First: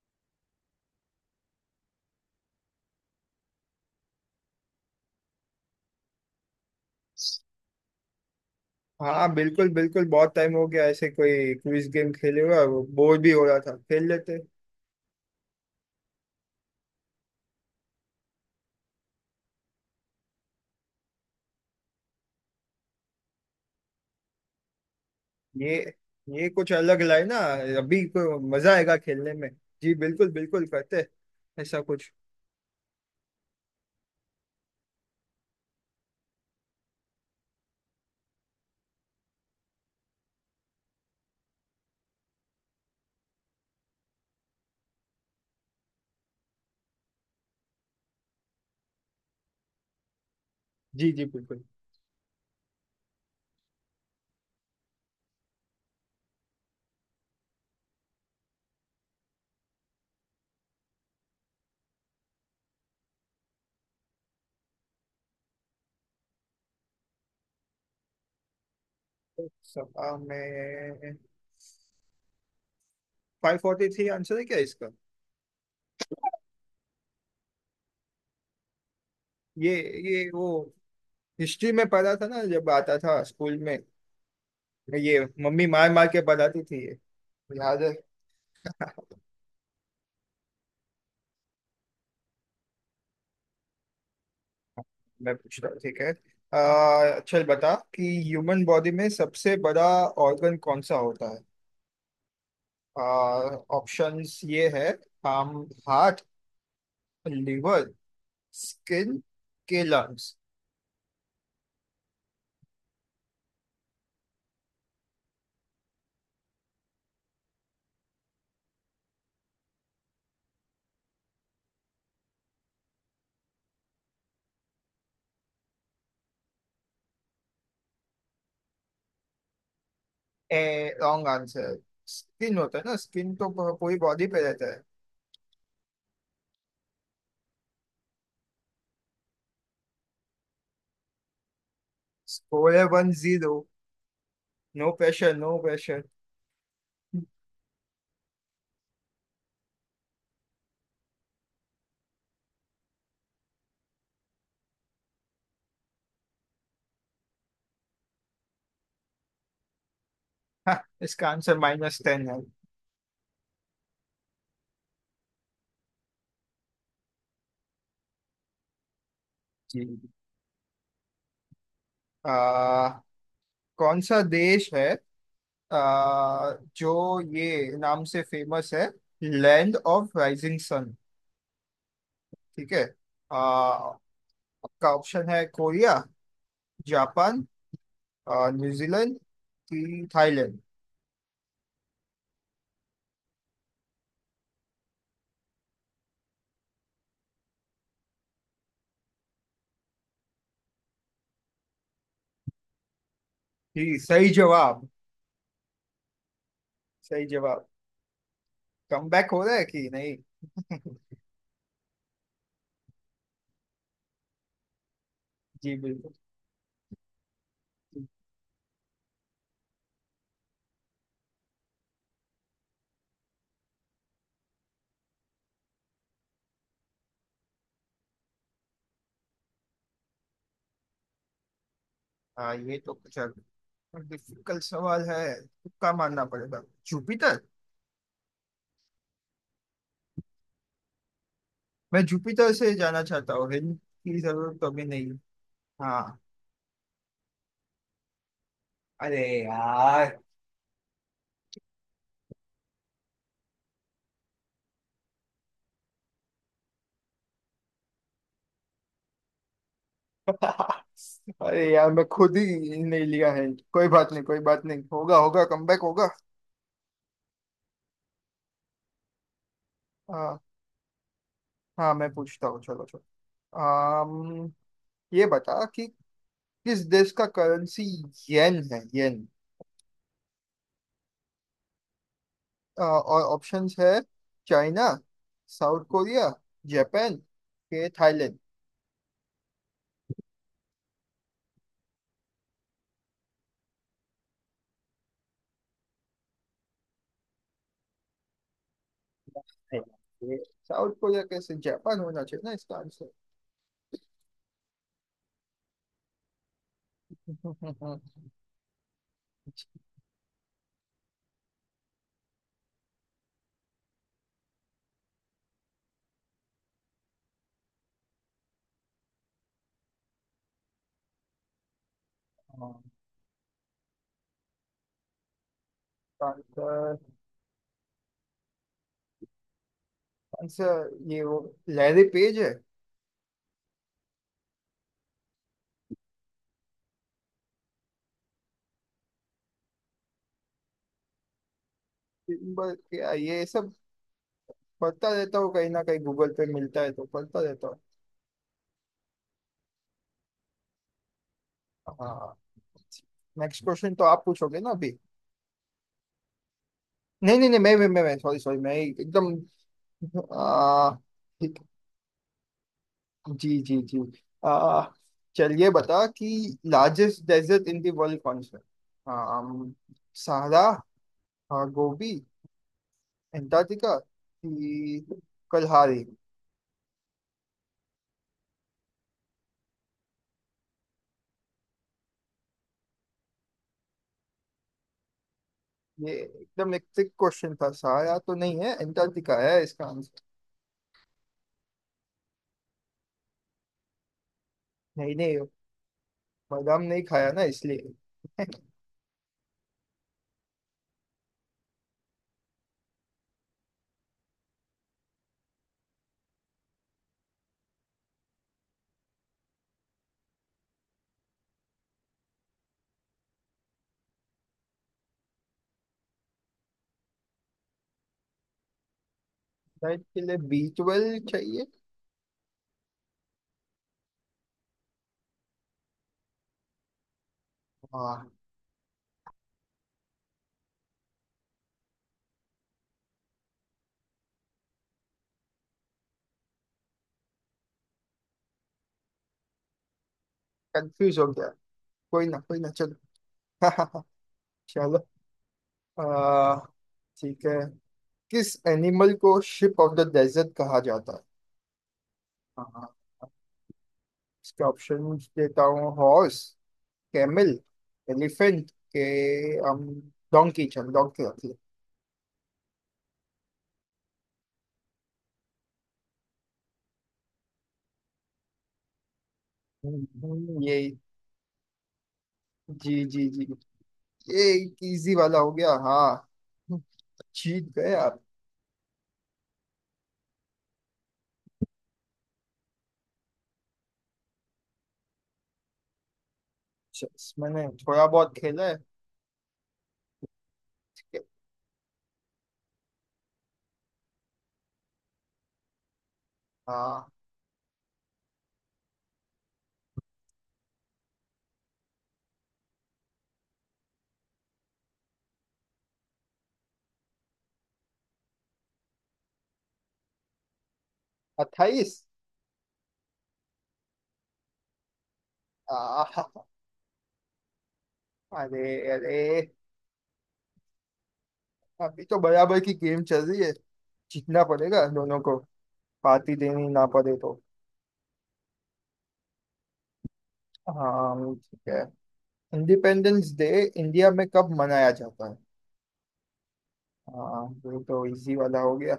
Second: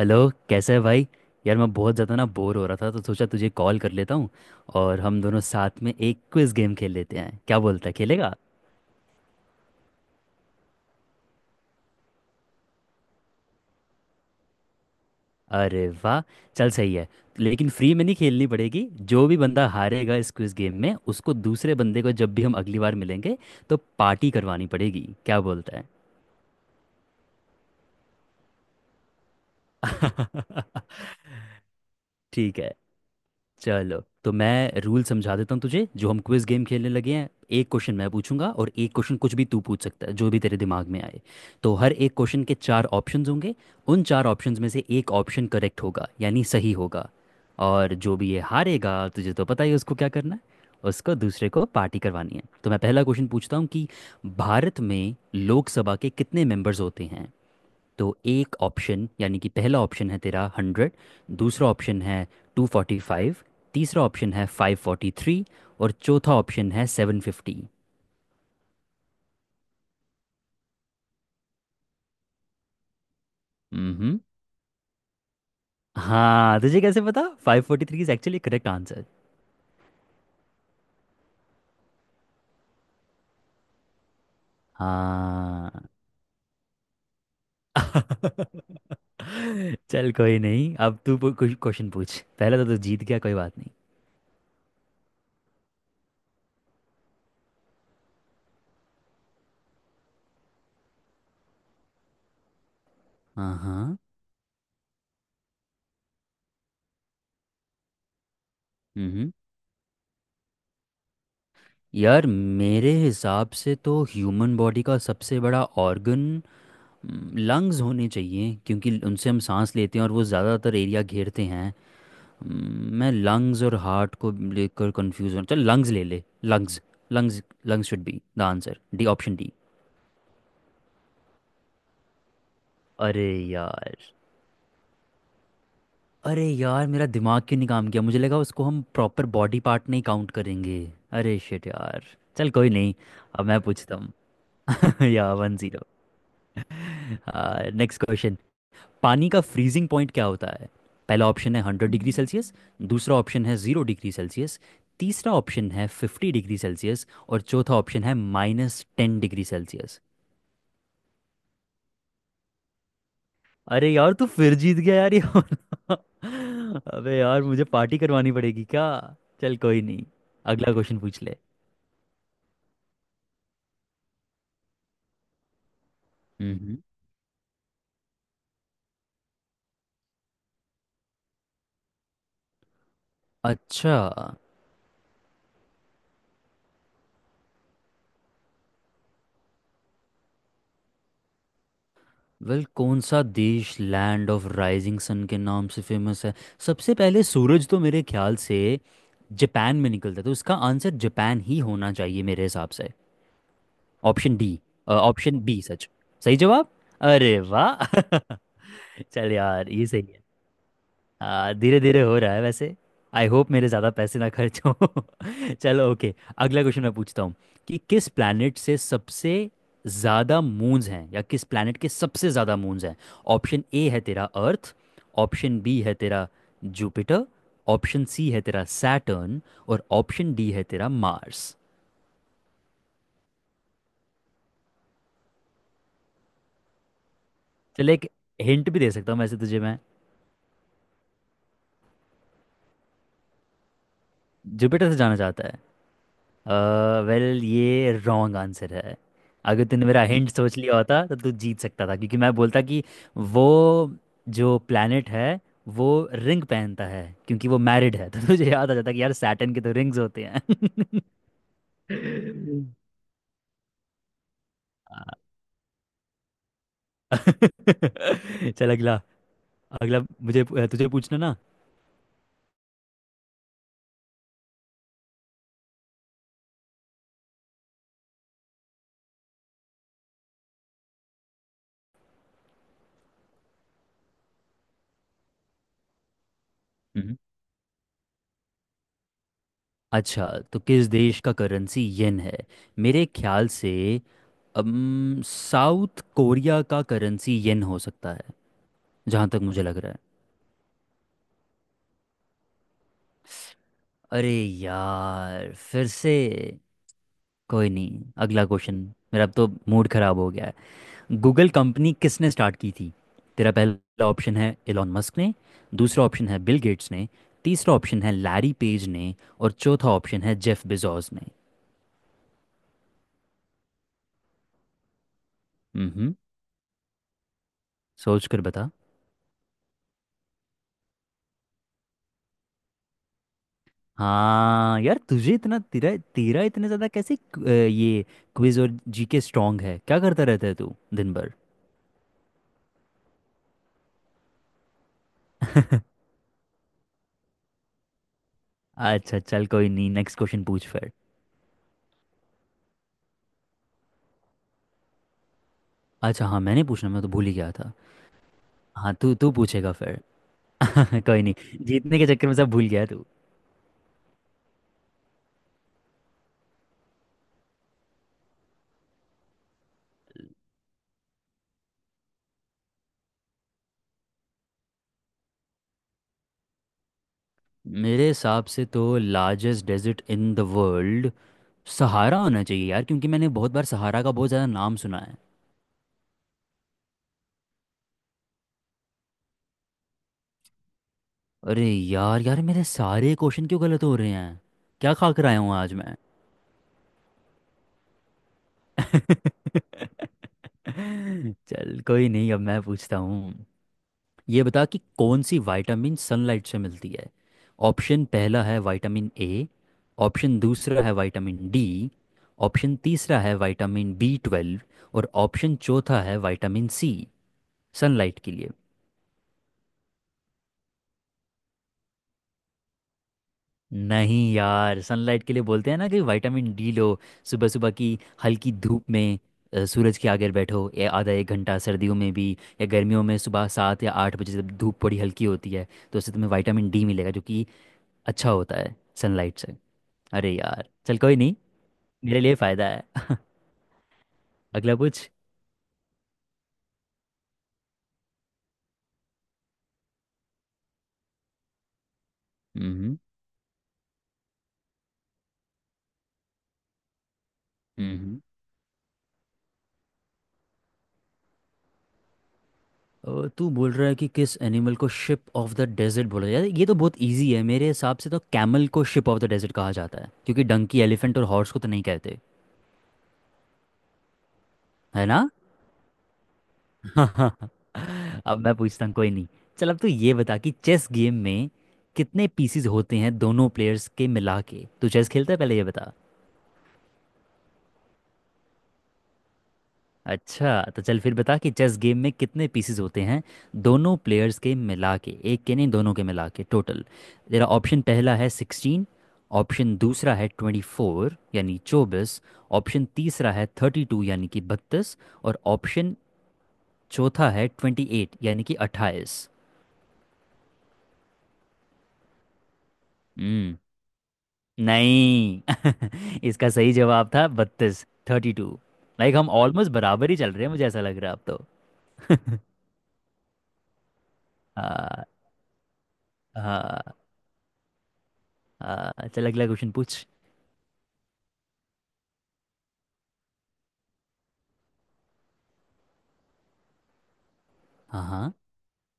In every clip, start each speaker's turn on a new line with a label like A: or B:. A: Hello. कैसा है भाई? यार, मैं बहुत ज़्यादा ना बोर हो रहा था तो सोचा तुझे कॉल कर लेता हूँ, और हम दोनों साथ में एक क्विज गेम खेल लेते हैं। क्या बोलता है, खेलेगा?
B: हाँ, बिल्कुल बिल्कुल। बहुत टाइम हो गया ऐसे कोई क्विज गेम खेले हुआ। बोर भी हो रहा था, खेल लेते।
A: अरे वाह, चल सही है। लेकिन फ्री में नहीं खेलनी पड़ेगी। जो भी बंदा हारेगा इस क्विज गेम में, उसको दूसरे बंदे को जब भी हम अगली बार मिलेंगे तो पार्टी करवानी पड़ेगी। क्या
B: ये
A: बोलता है?
B: ये कुछ अलग लाए ना, अभी को मजा आएगा खेलने में। जी बिल्कुल बिल्कुल करते। ऐसा कुछ।
A: ठीक है। चलो तो मैं रूल समझा देता हूँ तुझे, जो हम क्विज गेम खेलने लगे हैं। एक क्वेश्चन मैं पूछूंगा और एक क्वेश्चन कुछ भी तू पूछ सकता है, जो भी तेरे दिमाग में आए। तो हर एक क्वेश्चन के चार ऑप्शंस होंगे। उन चार ऑप्शंस में से एक ऑप्शन करेक्ट होगा, यानी सही होगा। और जो भी ये हारेगा, तुझे तो पता ही है उसको क्या करना है।
B: जी
A: उसको
B: जी
A: दूसरे
B: बिल्कुल।
A: को पार्टी करवानी है। तो मैं पहला क्वेश्चन पूछता हूँ कि भारत में लोकसभा के कितने मेंबर्स होते हैं। तो एक ऑप्शन, यानी कि पहला ऑप्शन है तेरा 100। दूसरा ऑप्शन है 245। तीसरा ऑप्शन है 543। और चौथा ऑप्शन है 750।
B: सपा में 543
A: हम्म।
B: आंसर है क्या इसका?
A: हाँ, तुझे कैसे पता 543 इज एक्चुअली करेक्ट आंसर?
B: ये ये वो हिस्ट्री में पढ़ा था ना, जब आता था स्कूल में। ये मम्मी
A: हाँ।
B: मार मार के पढ़ाती थी, ये याद है।
A: चल, कोई नहीं। अब तू कुछ क्वेश्चन पूछ। पहले तो तू जीत गया, कोई बात नहीं।
B: मैं पूछता हूँ, ठीक है। चल बता कि ह्यूमन बॉडी में सबसे बड़ा ऑर्गन कौन सा होता है?
A: हाँ हाँ।
B: ऑप्शंस ये है। हम हार्ट, लिवर, स्किन
A: हम्म
B: के लंग्स।
A: यार, मेरे हिसाब से तो ह्यूमन बॉडी का सबसे बड़ा ऑर्गन लंग्स होने चाहिए, क्योंकि उनसे हम सांस लेते हैं और वो ज़्यादातर एरिया घेरते हैं। मैं लंग्स और हार्ट को लेकर कंफ्यूज हूँ। चल लंग्स ले ले, lungs. Lungs, lungs should be the answer. D, option D.
B: A, wrong answer. Skin होता है ना,
A: अरे
B: स्किन तो पूरी
A: यार,
B: बॉडी पे रहता है।
A: अरे यार, मेरा दिमाग क्यों नहीं काम किया? मुझे लगा उसको हम प्रॉपर बॉडी पार्ट नहीं काउंट करेंगे। अरे शिट यार। चल कोई
B: स्कोर है
A: नहीं,
B: वन
A: अब
B: जीरो
A: मैं पूछता हूँ।
B: नो
A: या
B: pressure, no
A: 1-0।
B: Pressure.
A: Next question. पानी का फ्रीजिंग पॉइंट क्या होता है? पहला ऑप्शन है 100 डिग्री सेल्सियस। दूसरा ऑप्शन है 0 डिग्री सेल्सियस। तीसरा ऑप्शन है 50 डिग्री सेल्सियस। और चौथा ऑप्शन है -10 डिग्री सेल्सियस।
B: इसका आंसर -10 है।
A: अरे यार, तू फिर जीत गया, यार ये वाला। अबे यार, मुझे पार्टी करवानी पड़ेगी क्या? चल
B: जी।
A: कोई नहीं, अगला क्वेश्चन पूछ ले।
B: अह, कौन सा देश है आ,
A: हम्म।
B: जो ये नाम से फेमस है, लैंड ऑफ राइजिंग सन। ठीक है।
A: अच्छा।
B: आपका ऑप्शन है कोरिया, जापान, न्यूजीलैंड कि थाईलैंड।
A: वेल, कौन सा देश लैंड ऑफ राइजिंग सन के नाम से फेमस है? सबसे पहले सूरज तो मेरे ख्याल से जापान में निकलता है, तो इसका आंसर जापान ही होना चाहिए मेरे हिसाब से।
B: जी, सही
A: ऑप्शन डी।
B: जवाब।
A: Option B. सच, सही जवाब।
B: सही
A: अरे
B: जवाब।
A: वाह।
B: कम बैक
A: चल
B: हो रहा है
A: यार, ये
B: कि
A: सही
B: नहीं?
A: है। धीरे धीरे हो रहा है वैसे। आई होप मेरे ज़्यादा पैसे ना खर्च हो।
B: जी
A: चलो
B: बिल्कुल।
A: ओके। अगला क्वेश्चन मैं पूछता हूँ, कि किस प्लैनेट से सबसे ज़्यादा मून्स हैं, या किस प्लैनेट के सबसे ज़्यादा मून्स हैं। ऑप्शन ए है तेरा अर्थ। ऑप्शन बी है तेरा जुपिटर। ऑप्शन सी है तेरा सैटर्न। और ऑप्शन डी है तेरा मार्स।
B: हाँ, ये तो कुछ डिफिकल्ट सवाल है, तुक्का मारना पड़ेगा। जुपिटर।
A: चल एक हिंट भी दे सकता हूँ वैसे तुझे मैं।
B: मैं जुपिटर से जाना चाहता हूँ, हिंट की जरूरत तो अभी
A: जुपिटर से
B: नहीं।
A: जाना चाहता?
B: हाँ।
A: वेल, ये रॉन्ग आंसर है।
B: अरे
A: अगर तूने मेरा
B: यार।
A: हिंट सोच लिया होता तो तू जीत सकता था, क्योंकि मैं बोलता कि वो जो प्लैनेट है वो रिंग पहनता है क्योंकि वो मैरिड है, तो तुझे याद आ जाता कि यार सैटर्न के तो रिंग्स होते हैं।
B: अरे यार, मैं खुद ही नहीं लिया हिंट, कोई बात नहीं, कोई बात नहीं, होगा होगा कमबैक होगा।
A: चल अगला। अगला
B: हाँ
A: मुझे तुझे पूछना ना।
B: हाँ, मैं पूछता हूँ, चलो चलो। आम, ये बता कि किस देश का करेंसी येन है, येन। और ऑप्शंस है चाइना, साउथ कोरिया, जापान
A: हम्म।
B: के थाईलैंड।
A: अच्छा, तो किस देश का करेंसी येन है? मेरे ख्याल से, साउथ कोरिया का करेंसी येन हो सकता, जहाँ तक मुझे लग रहा है।
B: ये- साउथ कोरिया कैसे? जापान होना चाहिए ना इसका आंसर
A: अरे यार, फिर से। कोई
B: इसका
A: नहीं, अगला क्वेश्चन मेरा। अब तो मूड खराब हो गया है। गूगल कंपनी किसने स्टार्ट की थी? तेरा पहला ऑप्शन है एलॉन मस्क ने। दूसरा ऑप्शन है बिल गेट्स ने। तीसरा ऑप्शन है लैरी पेज ने। और चौथा ऑप्शन है जेफ बेजोस ने। हम्म,
B: आंसर
A: सोच कर बता।
B: आंसर ये वो लैरी पेज है।
A: हाँ यार, तुझे इतना तेरा तेरा इतने ज़्यादा कैसे ये क्विज और जीके स्ट्रांग है? क्या करता रहता है तू दिन भर?
B: किम्बर क्या ये सब, पढ़ता रहता हूँ, कहीं ना कहीं गूगल पे मिलता है तो पढ़ता रहता हूँ।
A: अच्छा चल कोई नहीं, नेक्स्ट क्वेश्चन पूछ फिर।
B: हाँ, नेक्स्ट क्वेश्चन तो आप पूछोगे ना अभी?
A: अच्छा हाँ, मैंने पूछना, मैं तो भूल ही
B: नहीं नहीं
A: गया
B: नहीं,
A: था।
B: मैं सॉरी सॉरी, मैं sorry,
A: हाँ,
B: sorry,
A: तू
B: मैं
A: तू पूछेगा फिर।
B: एकदम
A: कोई नहीं,
B: ठीक।
A: जीतने के चक्कर में सब भूल गया तू।
B: जी जी जी। आ, चलिए बता कि largest desert in the world कौन सा है? आम, सहारा, गोबी, एंटार्क्टिका कि कलहारी।
A: मेरे हिसाब से तो largest desert in the world Sahara होना चाहिए यार, क्योंकि मैंने बहुत बार सहारा का बहुत ज़्यादा नाम सुना है।
B: ये एकदम एक ट्रिक क्वेश्चन था, सहारा तो नहीं है, एंटार्क्टिका है इसका आंसर।
A: अरे यार, यार मेरे सारे क्वेश्चन क्यों गलत हो रहे हैं? क्या खा
B: नहीं
A: कर
B: नहीं,
A: आया हूँ आज मैं?
B: बादाम नहीं खाया ना इसलिए।
A: चल कोई नहीं, अब मैं पूछता हूँ। ये बता कि कौन सी विटामिन सनलाइट से मिलती है। ऑप्शन पहला है विटामिन ए। ऑप्शन दूसरा है विटामिन डी। ऑप्शन तीसरा है विटामिन बी 12। और ऑप्शन चौथा है विटामिन सी। सनलाइट के लिए।
B: नाइट के लिए बीटवेल चाहिए।
A: नहीं यार, सनलाइट के लिए बोलते हैं ना कि विटामिन डी लो। सुबह सुबह की
B: हाँ,
A: हल्की धूप में, सूरज के आगे बैठो, या आधा 1 घंटा सर्दियों में भी, या गर्मियों में सुबह 7 या 8 बजे जब धूप बड़ी हल्की होती है, तो उससे तुम्हें विटामिन डी मिलेगा, जो कि अच्छा होता है, सनलाइट से। अरे यार चल कोई
B: कंफ्यूज हो
A: नहीं,
B: गया।
A: मेरे
B: कोई
A: लिए
B: ना, कोई ना,
A: फायदा
B: चलो।
A: है। अगला
B: चलो।
A: पूछ।
B: आ, ठीक है, किस एनिमल को शिप ऑफ द डेजर्ट कहा जाता है? हाँ,
A: हम्म।
B: इसके ऑप्शन देता हूँ। हॉर्स, कैमल,
A: हम्म।
B: एलिफेंट के हम डोंकी। चल डोंकी रख ले।
A: तू बोल रहा है कि किस एनिमल को शिप ऑफ द डेजर्ट बोला जाता है? ये तो बहुत इजी है, मेरे हिसाब से तो कैमल को शिप ऑफ द डेजर्ट कहा जाता है, क्योंकि
B: ये
A: डंकी, एलिफेंट और हॉर्स को तो नहीं कहते।
B: जी जी जी। ये
A: है
B: इजी
A: ना?
B: वाला हो गया हाँ। जीत गए आप।
A: अब मैं पूछता हूँ, कोई नहीं। चल, अब तू ये बता कि चेस गेम में कितने पीसीज होते हैं, दोनों प्लेयर्स के मिला के। तू चेस खेलता है? पहले ये बता।
B: मैंने थोड़ा बहुत खेला है।
A: अच्छा, तो चल
B: ठीक
A: फिर
B: है।
A: बता कि चेस गेम में कितने पीसेस होते हैं, दोनों प्लेयर्स के मिला के। एक के नहीं, दोनों के मिला के टोटल।
B: हाँ,
A: तेरा ऑप्शन पहला है 16। ऑप्शन दूसरा है 24, यानी 24। ऑप्शन तीसरा है 32, यानी कि 32। और ऑप्शन चौथा है 28, यानी कि 28।
B: 28।
A: हम्म। नहीं। इसका सही जवाब था 32, थर्टी टू।
B: अरे,
A: लाइक
B: अरे।
A: हम ऑलमोस्ट बराबर ही चल रहे हैं, मुझे ऐसा लग रहा है अब तो।
B: अभी तो बराबर की गेम चल रही है, जीतना पड़ेगा
A: हाँ।
B: दोनों को, पार्टी देनी
A: हाँ
B: ना पड़े तो।
A: हाँ, चल अगला क्वेश्चन पूछ।
B: हाँ, ठीक है। इंडिपेंडेंस डे इंडिया में कब मनाया जाता है? हाँ, ये
A: हाँ
B: तो
A: हाँ
B: इजी वाला हो गया।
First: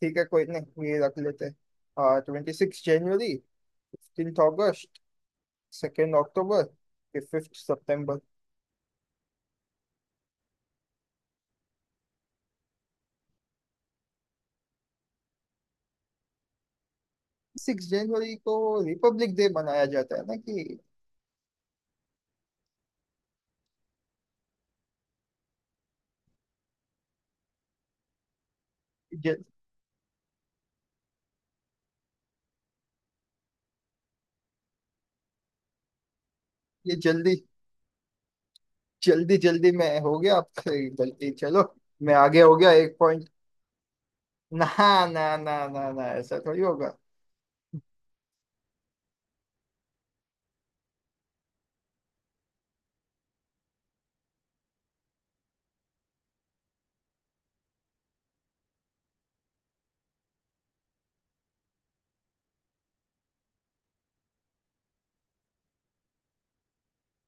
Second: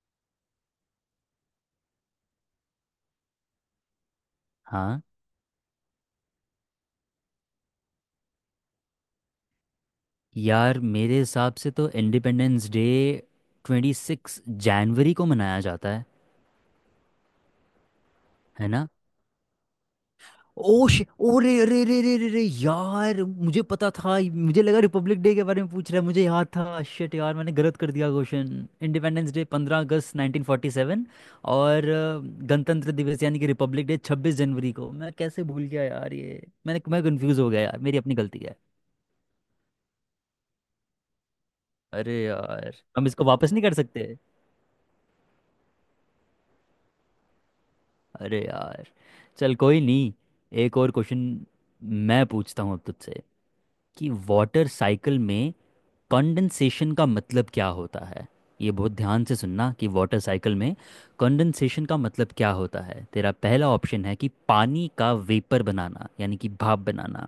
B: ठीक है, कोई नहीं, ये रख लेते हैं। 26 जनवरी, 15 अगस्त,
A: हाँ,
B: 2 अक्टूबर, 5 सितंबर।
A: यार मेरे हिसाब से तो इंडिपेंडेंस डे 26 जनवरी को मनाया जाता है।
B: 6 जनवरी को
A: है ना?
B: रिपब्लिक डे मनाया जाता है ना कि।
A: ओ शे ओ रे रे रे रे रे रे यार, मुझे पता था, मुझे लगा रिपब्लिक डे के बारे में पूछ रहा है। मुझे याद था, शिट यार, मैंने गलत कर दिया क्वेश्चन। इंडिपेंडेंस
B: जल,
A: डे 15 अगस्त 1947, और गणतंत्र दिवस, यानी कि रिपब्लिक डे 26 जनवरी को। मैं कैसे भूल गया यार ये? मैंने
B: ये
A: मैं
B: जल्दी
A: कंफ्यूज हो गया यार, मेरी अपनी गलती है।
B: जल्दी जल्दी में हो गया आपसे गलती, चलो। मैं
A: अरे
B: आगे हो गया
A: यार,
B: एक
A: हम इसको
B: पॉइंट,
A: वापस नहीं कर सकते?
B: ना। ना ना ना ना, ऐसा थोड़ी होगा।
A: अरे यार, चल कोई नहीं। एक और क्वेश्चन मैं पूछता हूँ अब तुझसे, कि वाटर साइकिल में कंडेंसेशन का मतलब क्या होता है? ये बहुत ध्यान से सुनना, कि वाटर साइकिल में कंडेंसेशन का मतलब क्या होता है। तेरा पहला ऑप्शन है कि पानी का वेपर बनाना, यानी कि भाप बनाना।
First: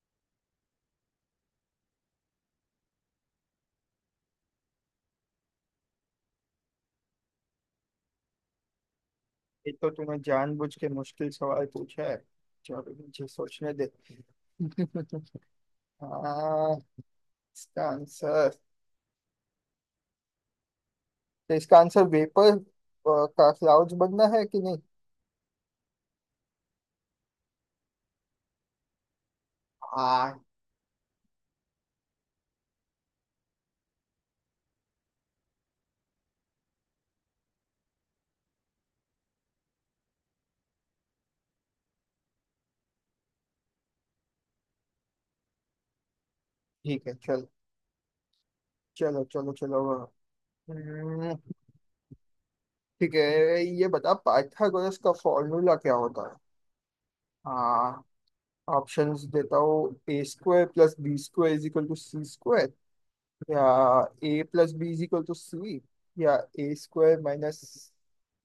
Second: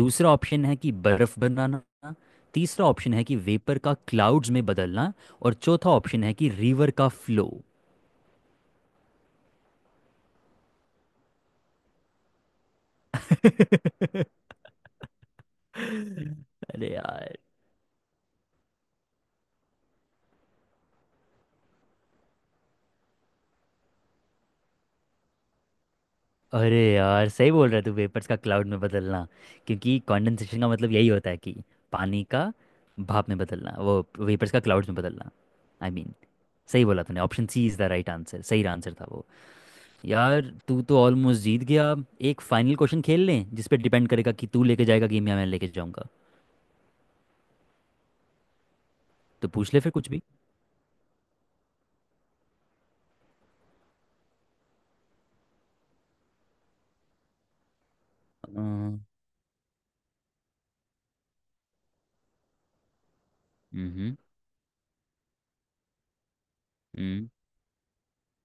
A: दूसरा ऑप्शन है कि बर्फ बनाना। तीसरा ऑप्शन है कि वेपर का क्लाउड्स में बदलना। और चौथा ऑप्शन है कि रिवर का फ्लो।
B: ये तो तूने जानबूझ के मुश्किल सवाल पूछा है। चलो मुझे सोचने दे।
A: अरे
B: हाँ,
A: यार।
B: इसका आंसर, तो इसका आंसर वेपर का क्लाउड बनना है कि नहीं?
A: अरे यार, सही बोल रहा है तू, वेपर्स का क्लाउड में बदलना। क्योंकि
B: हाँ,
A: कंडेंसेशन का मतलब यही होता है कि पानी का भाप में बदलना, वो वेपर्स का क्लाउड्स में बदलना। आई I मीन mean, सही बोला तूने, option C is the right answer, सही आंसर था वो। यार तू तो ऑलमोस्ट जीत गया। एक फाइनल क्वेश्चन खेल लें, जिस पे डिपेंड करेगा कि तू लेके जाएगा गेम या मैं लेके जाऊंगा।
B: ठीक है, चलो चलो
A: तो
B: चलो
A: पूछ ले
B: चलो।
A: फिर
B: हाँ।
A: कुछ भी।
B: हम्म, ठीक है, ये बता पाइथागोरस का फॉर्मूला क्या होता है? हाँ।
A: हम्म।
B: ऑप्शंस देता हूँ। A square plus B square is equal to C square, या A plus B is equal to C, या A square
A: hmm.
B: Minus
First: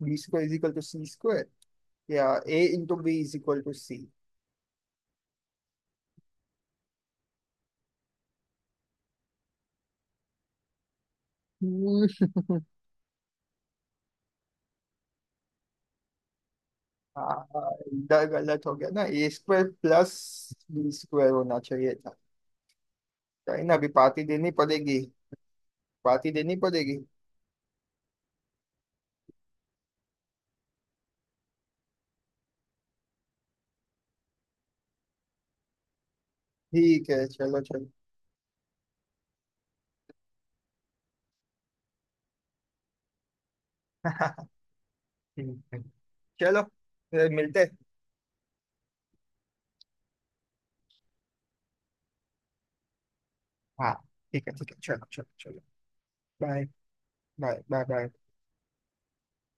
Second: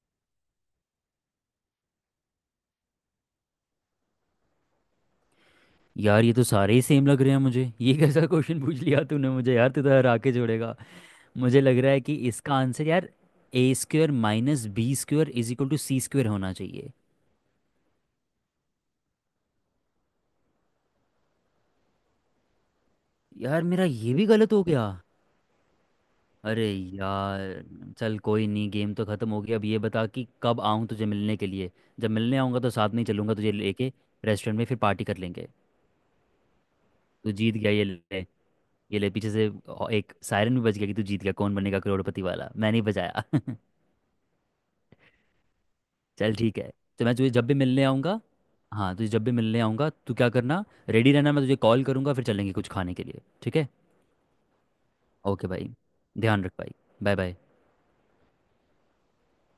B: B square is equal to C square, या A into B is equal to C.
A: यार, ये तो सारे ही same लग रहे हैं मुझे, ये कैसा क्वेश्चन पूछ लिया तूने मुझे यार, तू तो हरा के जोड़ेगा। मुझे लग रहा है कि इसका आंसर यार A square minus B square is equal to C square होना चाहिए।
B: हाँ, इधर गलत हो गया ना, A square plus B square होना चाहिए था। कहीं
A: यार,
B: ना
A: मेरा
B: अभी
A: ये
B: पार्टी
A: भी
B: देनी
A: गलत हो गया।
B: पड़ेगी, पार्टी देनी
A: अरे
B: पड़ेगी।
A: यार, चल कोई नहीं, गेम तो ख़त्म हो गया। अब ये बता कि कब आऊँ तुझे मिलने के लिए। जब मिलने आऊँगा तो साथ में ही चलूँगा तुझे लेके, रेस्टोरेंट में, फिर पार्टी कर लेंगे।
B: ठीक है,
A: तू जीत
B: चलो
A: गया, ये
B: चलो।
A: ले, ये ले पीछे से एक सायरन भी बज गया कि तू जीत गया, कौन बनेगा करोड़पति वाला, मैंने ही बजाया।
B: ठीक है,
A: चल ठीक
B: चलो
A: है। तो मैं
B: फिर
A: तुझे जब भी
B: मिलते हैं।
A: मिलने आऊँगा। हाँ, तुझे जब भी मिलने आऊँगा तू क्या करना, रेडी रहना, मैं तुझे कॉल करूँगा, फिर चलेंगे कुछ खाने के लिए, ठीक है?
B: हाँ, ठीक है ठीक है, चलो चलो
A: ओके
B: चलो।
A: भाई, ध्यान रख
B: बाय
A: भाई। Bye bye.
B: Bye bye bye.